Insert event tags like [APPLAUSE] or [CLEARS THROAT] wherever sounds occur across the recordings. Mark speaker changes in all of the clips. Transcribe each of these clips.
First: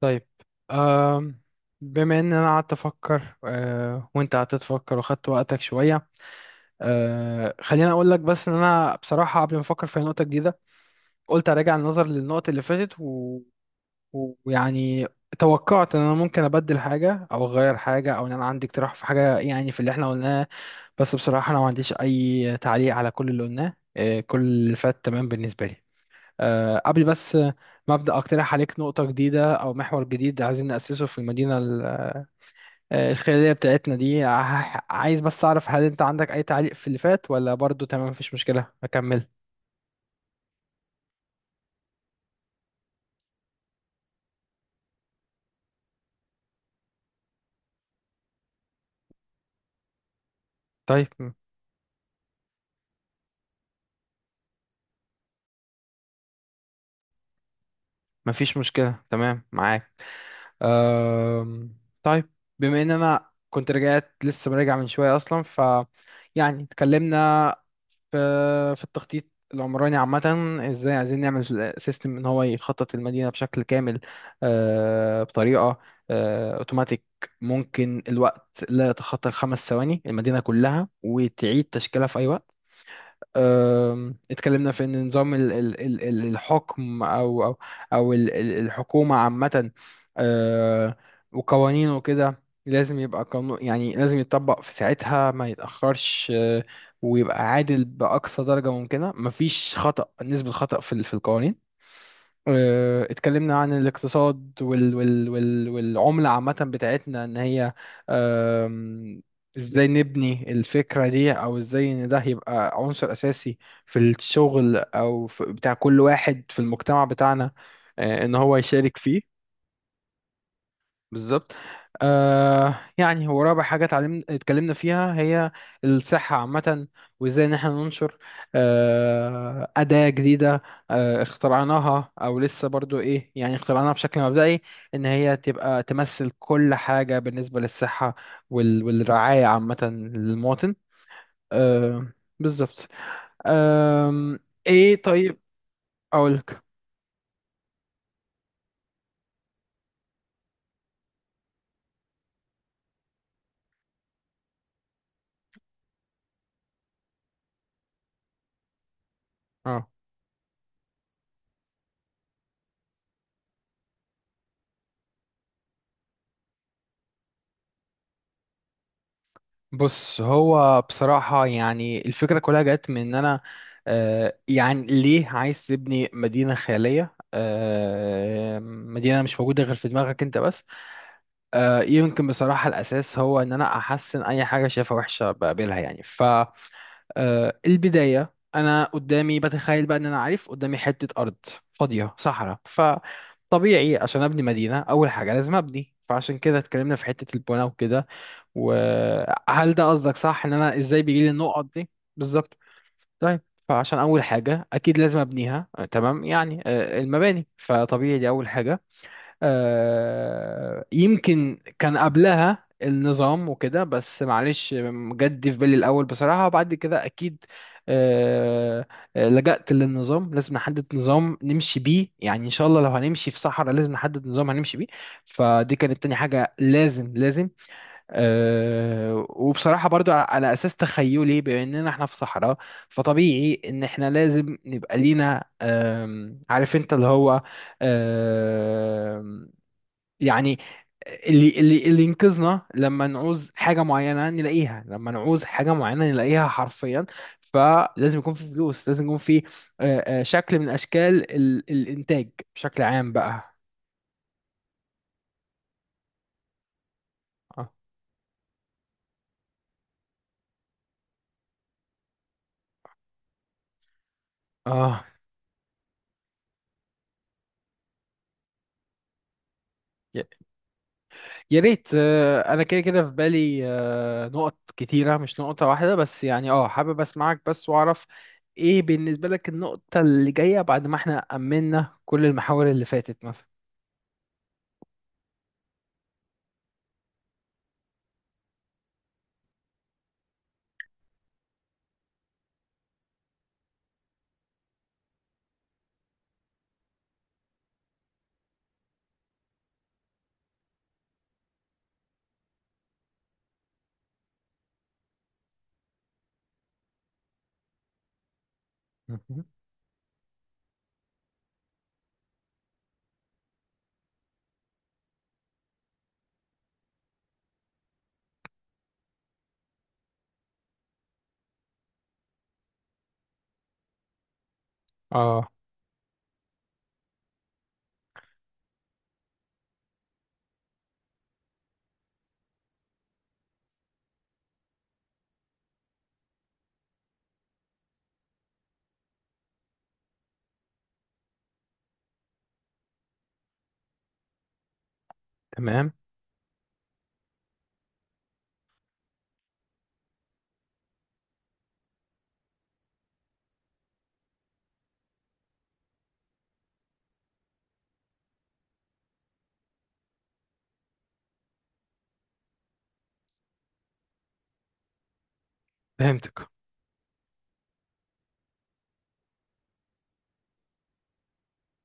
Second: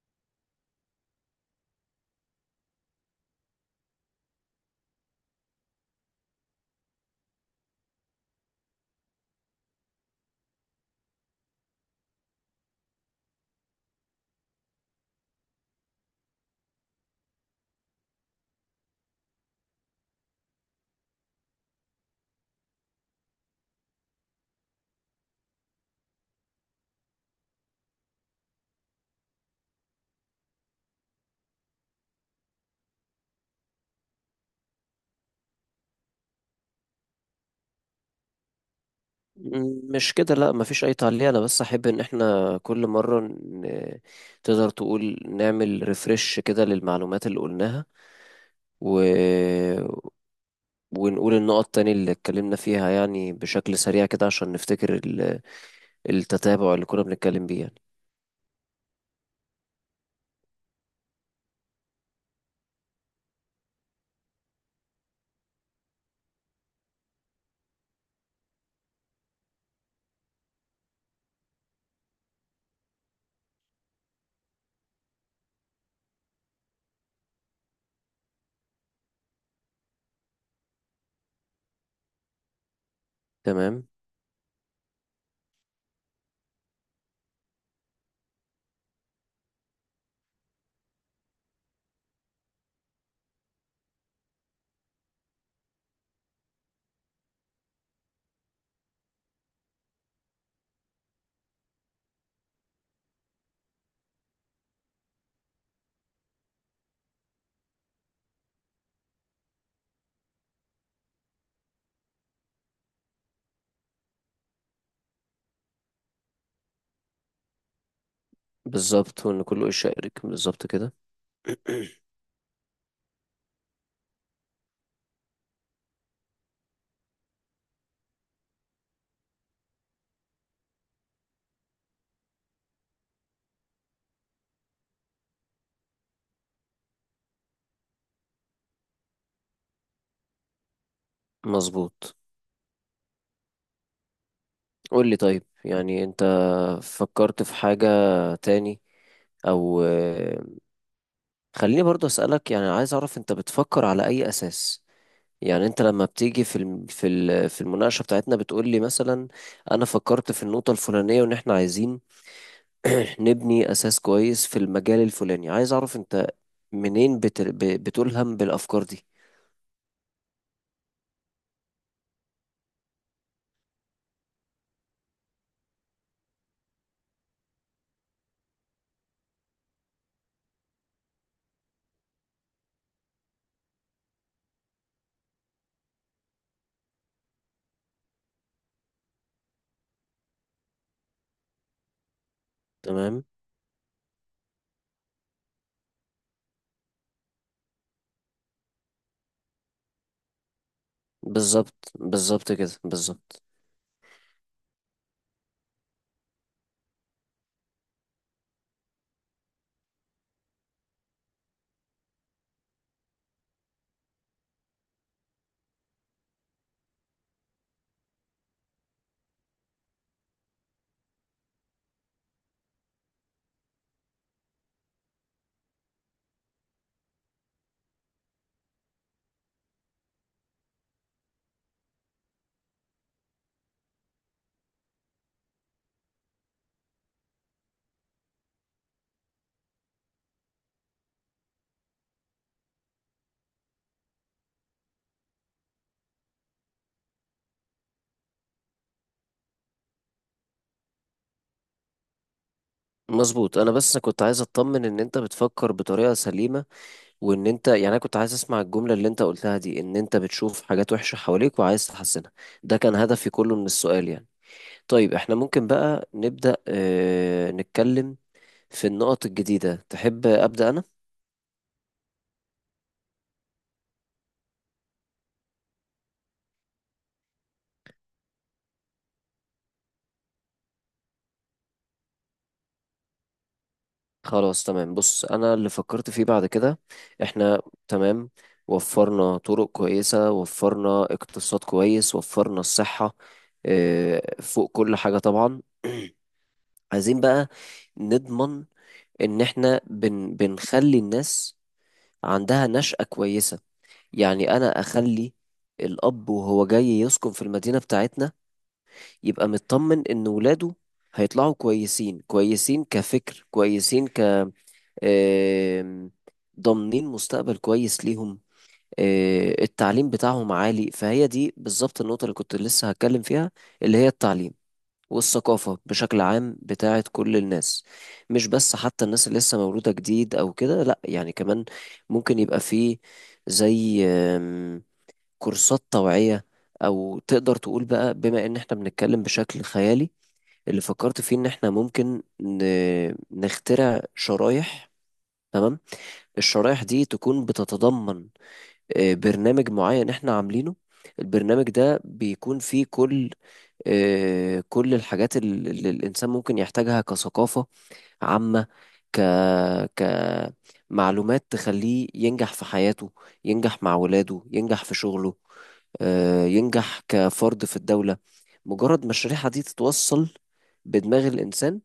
Speaker 1: طيب. آم، بما ان انا قعدت افكر وانت قعدت تفكر واخدت وقتك شويه. خليني اقول لك بس ان انا بصراحه قبل ما افكر في نقطه جديده قلت اراجع النظر للنقط اللي فاتت ويعني توقعت ان انا ممكن ابدل حاجه او اغير حاجه او ان انا عندي اقتراح في حاجه يعني في اللي احنا قلناه. بس بصراحه انا ما عنديش اي تعليق على كل اللي قلناه، كل اللي فات تمام بالنسبه لي. قبل بس ما أبدأ أقترح عليك نقطة جديدة أو محور جديد عايزين نأسسه في المدينة الخيرية بتاعتنا دي، عايز بس أعرف هل أنت عندك أي تعليق في اللي فات ولا برضو تمام مفيش مشكلة أكمل؟
Speaker 2: مش كده، لا، مفيش اي تعليق. انا بس احب ان احنا كل مرة تقدر تقول نعمل ريفرش كده للمعلومات اللي قلناها، و...
Speaker 1: طيب.
Speaker 2: ونقول النقط تاني اللي اتكلمنا فيها، يعني بشكل سريع كده عشان نفتكر التتابع اللي كنا بنتكلم بيه يعني.
Speaker 1: مفيش مشكلة تمام معاك. أم، طيب. بما ان انا كنت رجعت لسه راجع من شويه اصلا يعني اتكلمنا في في التخطيط العمراني عامه. ازاي عايزين نعمل سيستم ان هو يخطط المدينه بشكل كامل، بطريقه اوتوماتيك. ممكن الوقت لا يتخطى الخمس ثواني المدينه كلها وتعيد تشكيلها في اي وقت.
Speaker 2: تمام.
Speaker 1: اتكلمنا في ان نظام الحكم او الحكومه عامه، آه، وقوانينه وكده. لازم يبقى قانون يعني لازم يتطبق في ساعتها ما يتاخرش. ويبقى عادل باقصى درجه ممكنه مفيش خطا، نسبه خطا في القوانين. اتكلمنا عن الاقتصاد والعملة عامة بتاعتنا، ان هي... آم، ازاي نبني الفكرة دي او ازاي ان ده يبقى عنصر اساسي في الشغل او في بتاع كل واحد في المجتمع بتاعنا، ان هو يشارك
Speaker 2: بالظبط،
Speaker 1: فيه.
Speaker 2: وان كله يشارك بالظبط كده.
Speaker 1: بالظبط.
Speaker 2: [CLEARS THROAT]
Speaker 1: يعني هو رابع حاجة اتكلمنا فيها هي الصحة عامة. وازاي ان احنا ننشر أداة جديدة اخترعناها او لسه برضو ايه يعني اخترعناها بشكل مبدئي، ان هي تبقى تمثل كل حاجة بالنسبة للصحة والرعاية عامة للمواطن. آه
Speaker 2: مظبوط.
Speaker 1: بالظبط. آم، ايه
Speaker 2: قول لي،
Speaker 1: طيب.
Speaker 2: طيب يعني انت
Speaker 1: اقولك.
Speaker 2: فكرت في حاجة تاني؟ او خليني برضه أسألك، يعني عايز أعرف أنت بتفكر على أي أساس. يعني أنت لما بتيجي في في المناقشة بتاعتنا بتقول لي مثلا أنا فكرت في النقطة الفلانية وإن إحنا عايزين [CLEARS THROAT] نبني أساس كويس في المجال الفلاني. عايز أعرف أنت منين بتلهم بالأفكار دي.
Speaker 1: بص هو بصراحة يعني الفكرة كلها جت من إن أنا، يعني ليه عايز تبني مدينة خيالية، مدينة مش موجودة غير في دماغك أنت بس. يمكن بصراحة الأساس هو إن أنا أحسن أي حاجة شايفها وحشة بقابلها يعني. فالبداية أنا قدامي بتخيل بقى إن أنا عارف قدامي حتة أرض فاضية صحراء.
Speaker 2: تمام،
Speaker 1: فطبيعي عشان أبني مدينة أول حاجة لازم أبني، فعشان كده اتكلمنا في حتة البناء وكده. وهل ده قصدك؟ صح، ان انا ازاي بيجي لي النقط دي.
Speaker 2: بالظبط بالظبط
Speaker 1: بالظبط.
Speaker 2: كده،
Speaker 1: طيب،
Speaker 2: بالظبط.
Speaker 1: فعشان اول حاجه اكيد لازم ابنيها، تمام يعني. المباني فطبيعي دي اول حاجه. يمكن كان قبلها النظام وكده بس معلش، جد في بالي الاول بصراحه. وبعد كده اكيد آه، لجأت للنظام. لازم نحدد نظام نمشي بيه، يعني ان شاء الله لو هنمشي في صحراء لازم نحدد نظام هنمشي بيه. فدي كانت تاني حاجه لازم لازم. وبصراحة برضو على أساس تخيلي بأننا احنا في صحراء. فطبيعي إن احنا لازم نبقى لينا، عارف انت اللي هو... أم، يعني اللي ينقذنا لما نعوز حاجة معينة نلاقيها، لما نعوز حاجة معينة نلاقيها حرفيا. فلازم يكون في فلوس، لازم يكون في أه، أه، شكل من أشكال الإنتاج بشكل عام بقى.
Speaker 2: مظبوط. أنا بس كنت عايز أطمن إن أنت بتفكر بطريقة سليمة، وان انت،
Speaker 1: اه.
Speaker 2: يعني انا كنت عايز اسمع الجملة اللي انت قلتها دي، ان انت بتشوف حاجات وحشة حواليك وعايز تحسنها. ده كان هدفي كله من السؤال يعني.
Speaker 1: آه.
Speaker 2: طيب احنا ممكن بقى نبدأ، اه، نتكلم في النقط الجديدة. تحب أبدأ انا؟
Speaker 1: يا ريت. انا كده كده في بالي نقط كتيره، مش نقطه واحده بس يعني. اه حابب اسمعك بس واعرف ايه بالنسبه لك النقطه اللي جايه، بعد ما احنا امنا كل المحاور اللي فاتت مثلا.
Speaker 2: خلاص تمام. بص، انا اللي فكرت فيه بعد كده، احنا تمام، وفرنا طرق كويسة، وفرنا اقتصاد كويس، وفرنا الصحة، اه، فوق كل حاجة طبعا. [CLEARS THROAT] عايزين بقى نضمن ان احنا بنخلي الناس عندها نشأة كويسة. يعني أنا أخلي الأب وهو جاي يسكن في المدينة بتاعتنا
Speaker 1: مهم.
Speaker 2: يبقى مطمن إن ولاده هيطلعوا كويسين، كويسين كفكر، كويسين، ك آم، ضامنين مستقبل كويس ليهم، التعليم بتاعهم عالي. فهي دي بالظبط النقطة اللي كنت لسه هتكلم فيها، اللي هي التعليم
Speaker 1: اه.
Speaker 2: والثقافة بشكل عام بتاعت كل الناس. مش بس حتى الناس اللي لسه مولودة جديد أو كده، لأ، يعني كمان ممكن يبقى فيه زي كورسات توعية، أو تقدر تقول بقى، بما إن إحنا بنتكلم بشكل خيالي، اللي فكرت فيه إن إحنا ممكن نخترع شرايح. تمام.
Speaker 1: تمام.
Speaker 2: الشرايح دي تكون بتتضمن برنامج معين إحنا عاملينه. البرنامج ده بيكون فيه كل كل الحاجات اللي الإنسان ممكن يحتاجها، كثقافة عامة، ك، كمعلومات تخليه ينجح في حياته، ينجح مع ولاده، ينجح في شغله،
Speaker 1: فهمتك.
Speaker 2: ينجح كفرد في الدولة. مجرد ما الشريحة دي تتوصل بدماغ الإنسان،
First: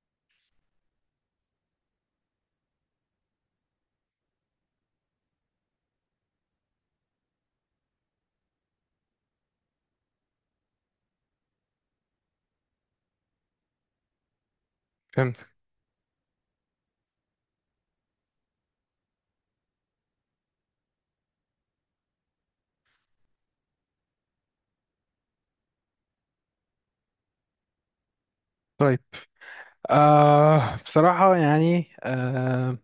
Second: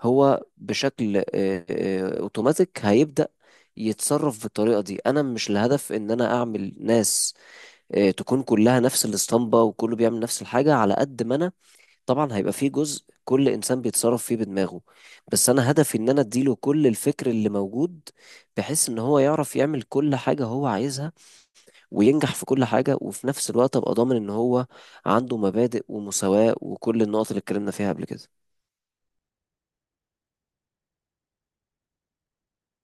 Speaker 2: هو بشكل أوتوماتيك هيبدأ يتصرف بالطريقة دي. أنا مش الهدف إن أنا أعمل ناس تكون كلها نفس الاسطمبة وكله بيعمل نفس الحاجة. على قد ما أنا طبعا هيبقى فيه جزء كل انسان بيتصرف فيه بدماغه،
Speaker 1: فهمتك.
Speaker 2: بس انا هدفي ان انا اديله كل الفكر اللي موجود، بحيث ان هو يعرف يعمل كل حاجة هو عايزها وينجح في كل حاجة، وفي نفس الوقت ابقى ضامن ان هو عنده مبادئ ومساواة وكل النقط اللي اتكلمنا فيها قبل كده.
Speaker 1: طيب بصراحه يعني،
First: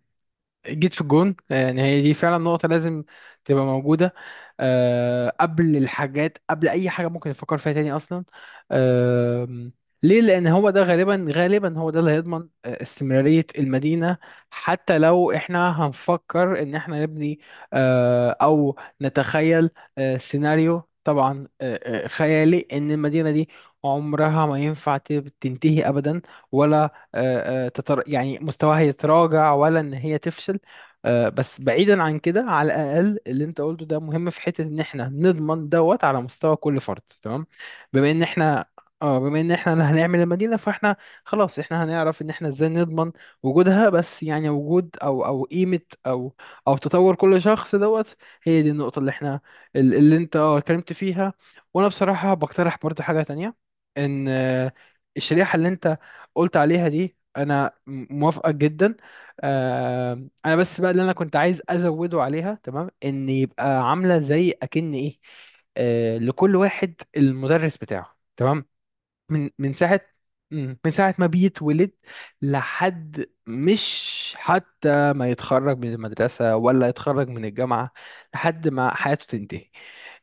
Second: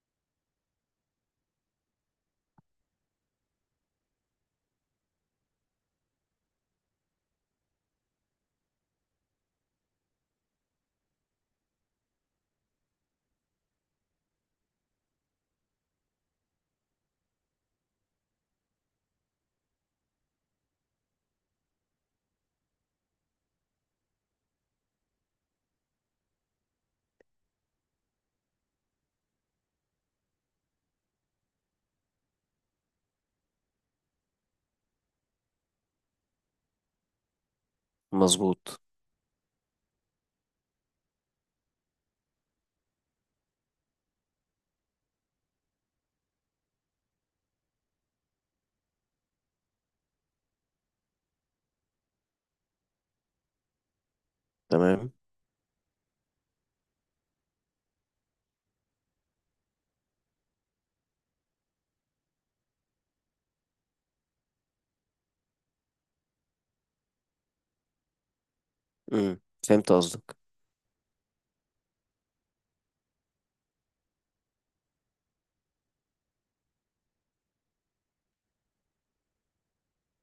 Speaker 1: جيت في الجون. يعني هي دي فعلا نقطة لازم تبقى موجودة قبل الحاجات، قبل أي حاجة ممكن نفكر فيها تاني أصلا. أه ليه؟ لأن هو ده، غالبا غالبا هو ده اللي هيضمن استمرارية المدينة. حتى لو احنا هنفكر إن احنا نبني أو نتخيل سيناريو، طبعا خيالي، إن المدينة دي عمرها ما ينفع تنتهي أبدا. ولا يعني مستواها يتراجع، ولا ان هي تفشل. بس بعيدا عن كده، على الاقل اللي انت قلته ده مهم في حته ان احنا نضمن دوت على مستوى كل فرد، تمام. بما ان احنا
Speaker 2: مظبوط.
Speaker 1: اه بما ان احنا هنعمل المدينه فاحنا... خلاص احنا هنعرف ان احنا ازاي نضمن وجودها، بس يعني وجود او قيمه او او تطور كل شخص دوت. هي دي النقطه اللي احنا اللي انت اتكلمت فيها. وانا بصراحه بقترح برضو حاجه تانية، ان
Speaker 2: تمام.
Speaker 1: الشريحه اللي انت قلت عليها دي انا موافقه جدا. آه، انا بس بقى اللي انا كنت عايز ازوده عليها، تمام، ان يبقى عامله زي اكن ايه، لكل واحد المدرس بتاعه. تمام.
Speaker 2: امم،
Speaker 1: من من
Speaker 2: فهمت
Speaker 1: ساعة
Speaker 2: قصدك.
Speaker 1: مم. من ساعة ما بيتولد، لحد... مش حتى ما يتخرج من المدرسة ولا يتخرج من الجامعة، لحد ما حياته تنتهي.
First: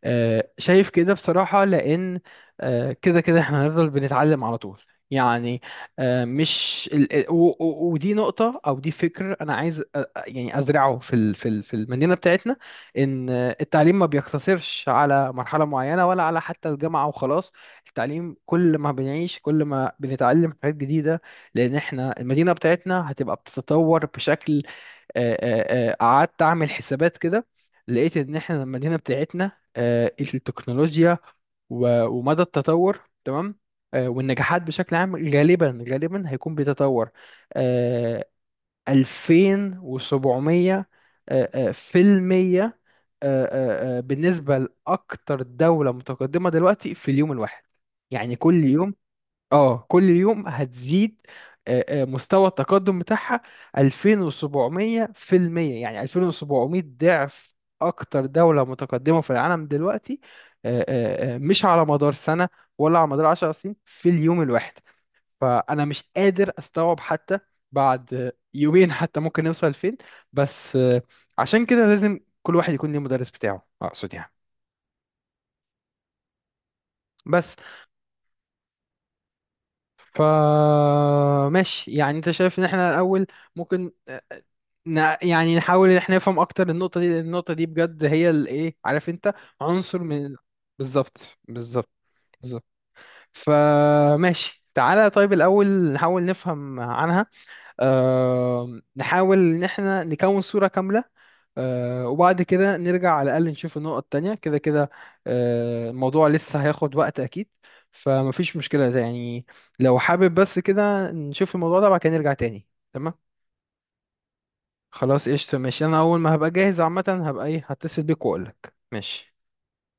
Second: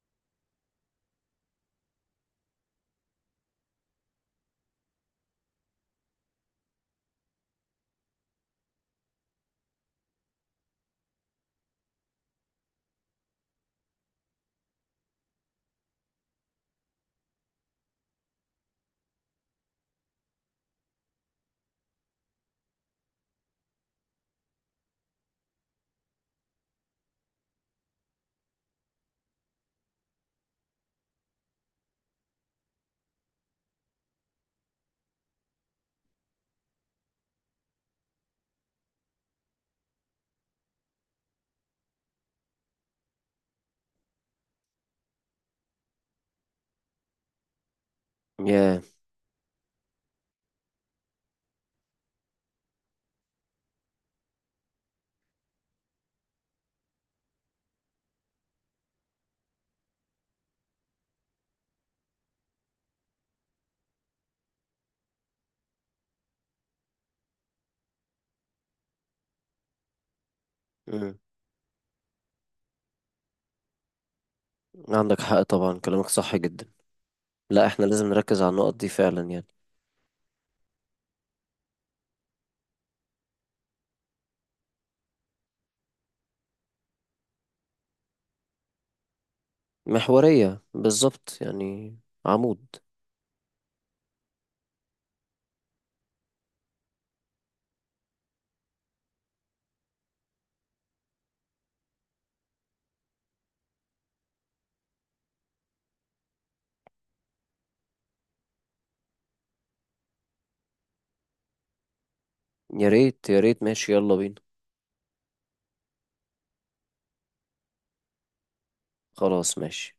Speaker 1: شايف كده بصراحة، لأن كده كده احنا هنفضل بنتعلم على طول يعني. مش ودي نقطة أو دي فكر أنا عايز يعني أزرعه في المدينة بتاعتنا، إن التعليم ما بيقتصرش على مرحلة معينة ولا على حتى الجامعة وخلاص. التعليم كل ما بنعيش كل ما بنتعلم حاجات جديدة، لأن احنا المدينة بتاعتنا هتبقى بتتطور بشكل... قعدت أعمل حسابات كده، لقيت إن احنا المدينة بتاعتنا التكنولوجيا ومدى التطور، تمام، والنجاحات بشكل عام غالبا غالبا هيكون بيتطور آه، 2700 في المية بالنسبة لأكتر دولة متقدمة دلوقتي، في اليوم الواحد. يعني
Speaker 2: يا،
Speaker 1: كل يوم هتزيد مستوى التقدم بتاعها. 2700%، يعني 2700 ضعف اكتر دولة متقدمة في العالم دلوقتي. مش على مدار سنة ولا على مدار 10 سنين، في اليوم الواحد. فانا مش قادر استوعب حتى بعد يومين حتى ممكن نوصل فين. بس،
Speaker 2: امم،
Speaker 1: عشان كده لازم كل واحد يكون ليه مدرس بتاعه، اقصد يعني.
Speaker 2: عندك حق طبعا، كلامك صح جدا.
Speaker 1: بس،
Speaker 2: لا احنا لازم نركز على النقط دي فعلا يعني.
Speaker 1: فماشي يعني. انت شايف ان احنا الاول ممكن يعني نحاول ان احنا نفهم اكتر النقطة دي، لأن النقطة دي بجد هي الايه عارف انت، عنصر من...
Speaker 2: محورية بالظبط
Speaker 1: بالظبط بالظبط
Speaker 2: يعني،
Speaker 1: بالظبط.
Speaker 2: عمود.
Speaker 1: فماشي تعالى، طيب الاول نحاول نفهم عنها، نحاول ان احنا نكون صورة كاملة. وبعد كده نرجع على الأقل نشوف النقط التانية كده كده. الموضوع لسه هياخد وقت أكيد، فمفيش مشكلة ده يعني. لو حابب بس كده نشوف الموضوع ده بعد كده نرجع تاني.
Speaker 2: يا
Speaker 1: تمام.
Speaker 2: ريت يا ريت، ماشي، يلا بينا.
Speaker 1: خلاص قشطة ماشي. أنا أول ما هبقى جاهز عامة هبقى إيه، هتصل بيك وأقولك. ماشي.
Speaker 2: خلاص ماشي.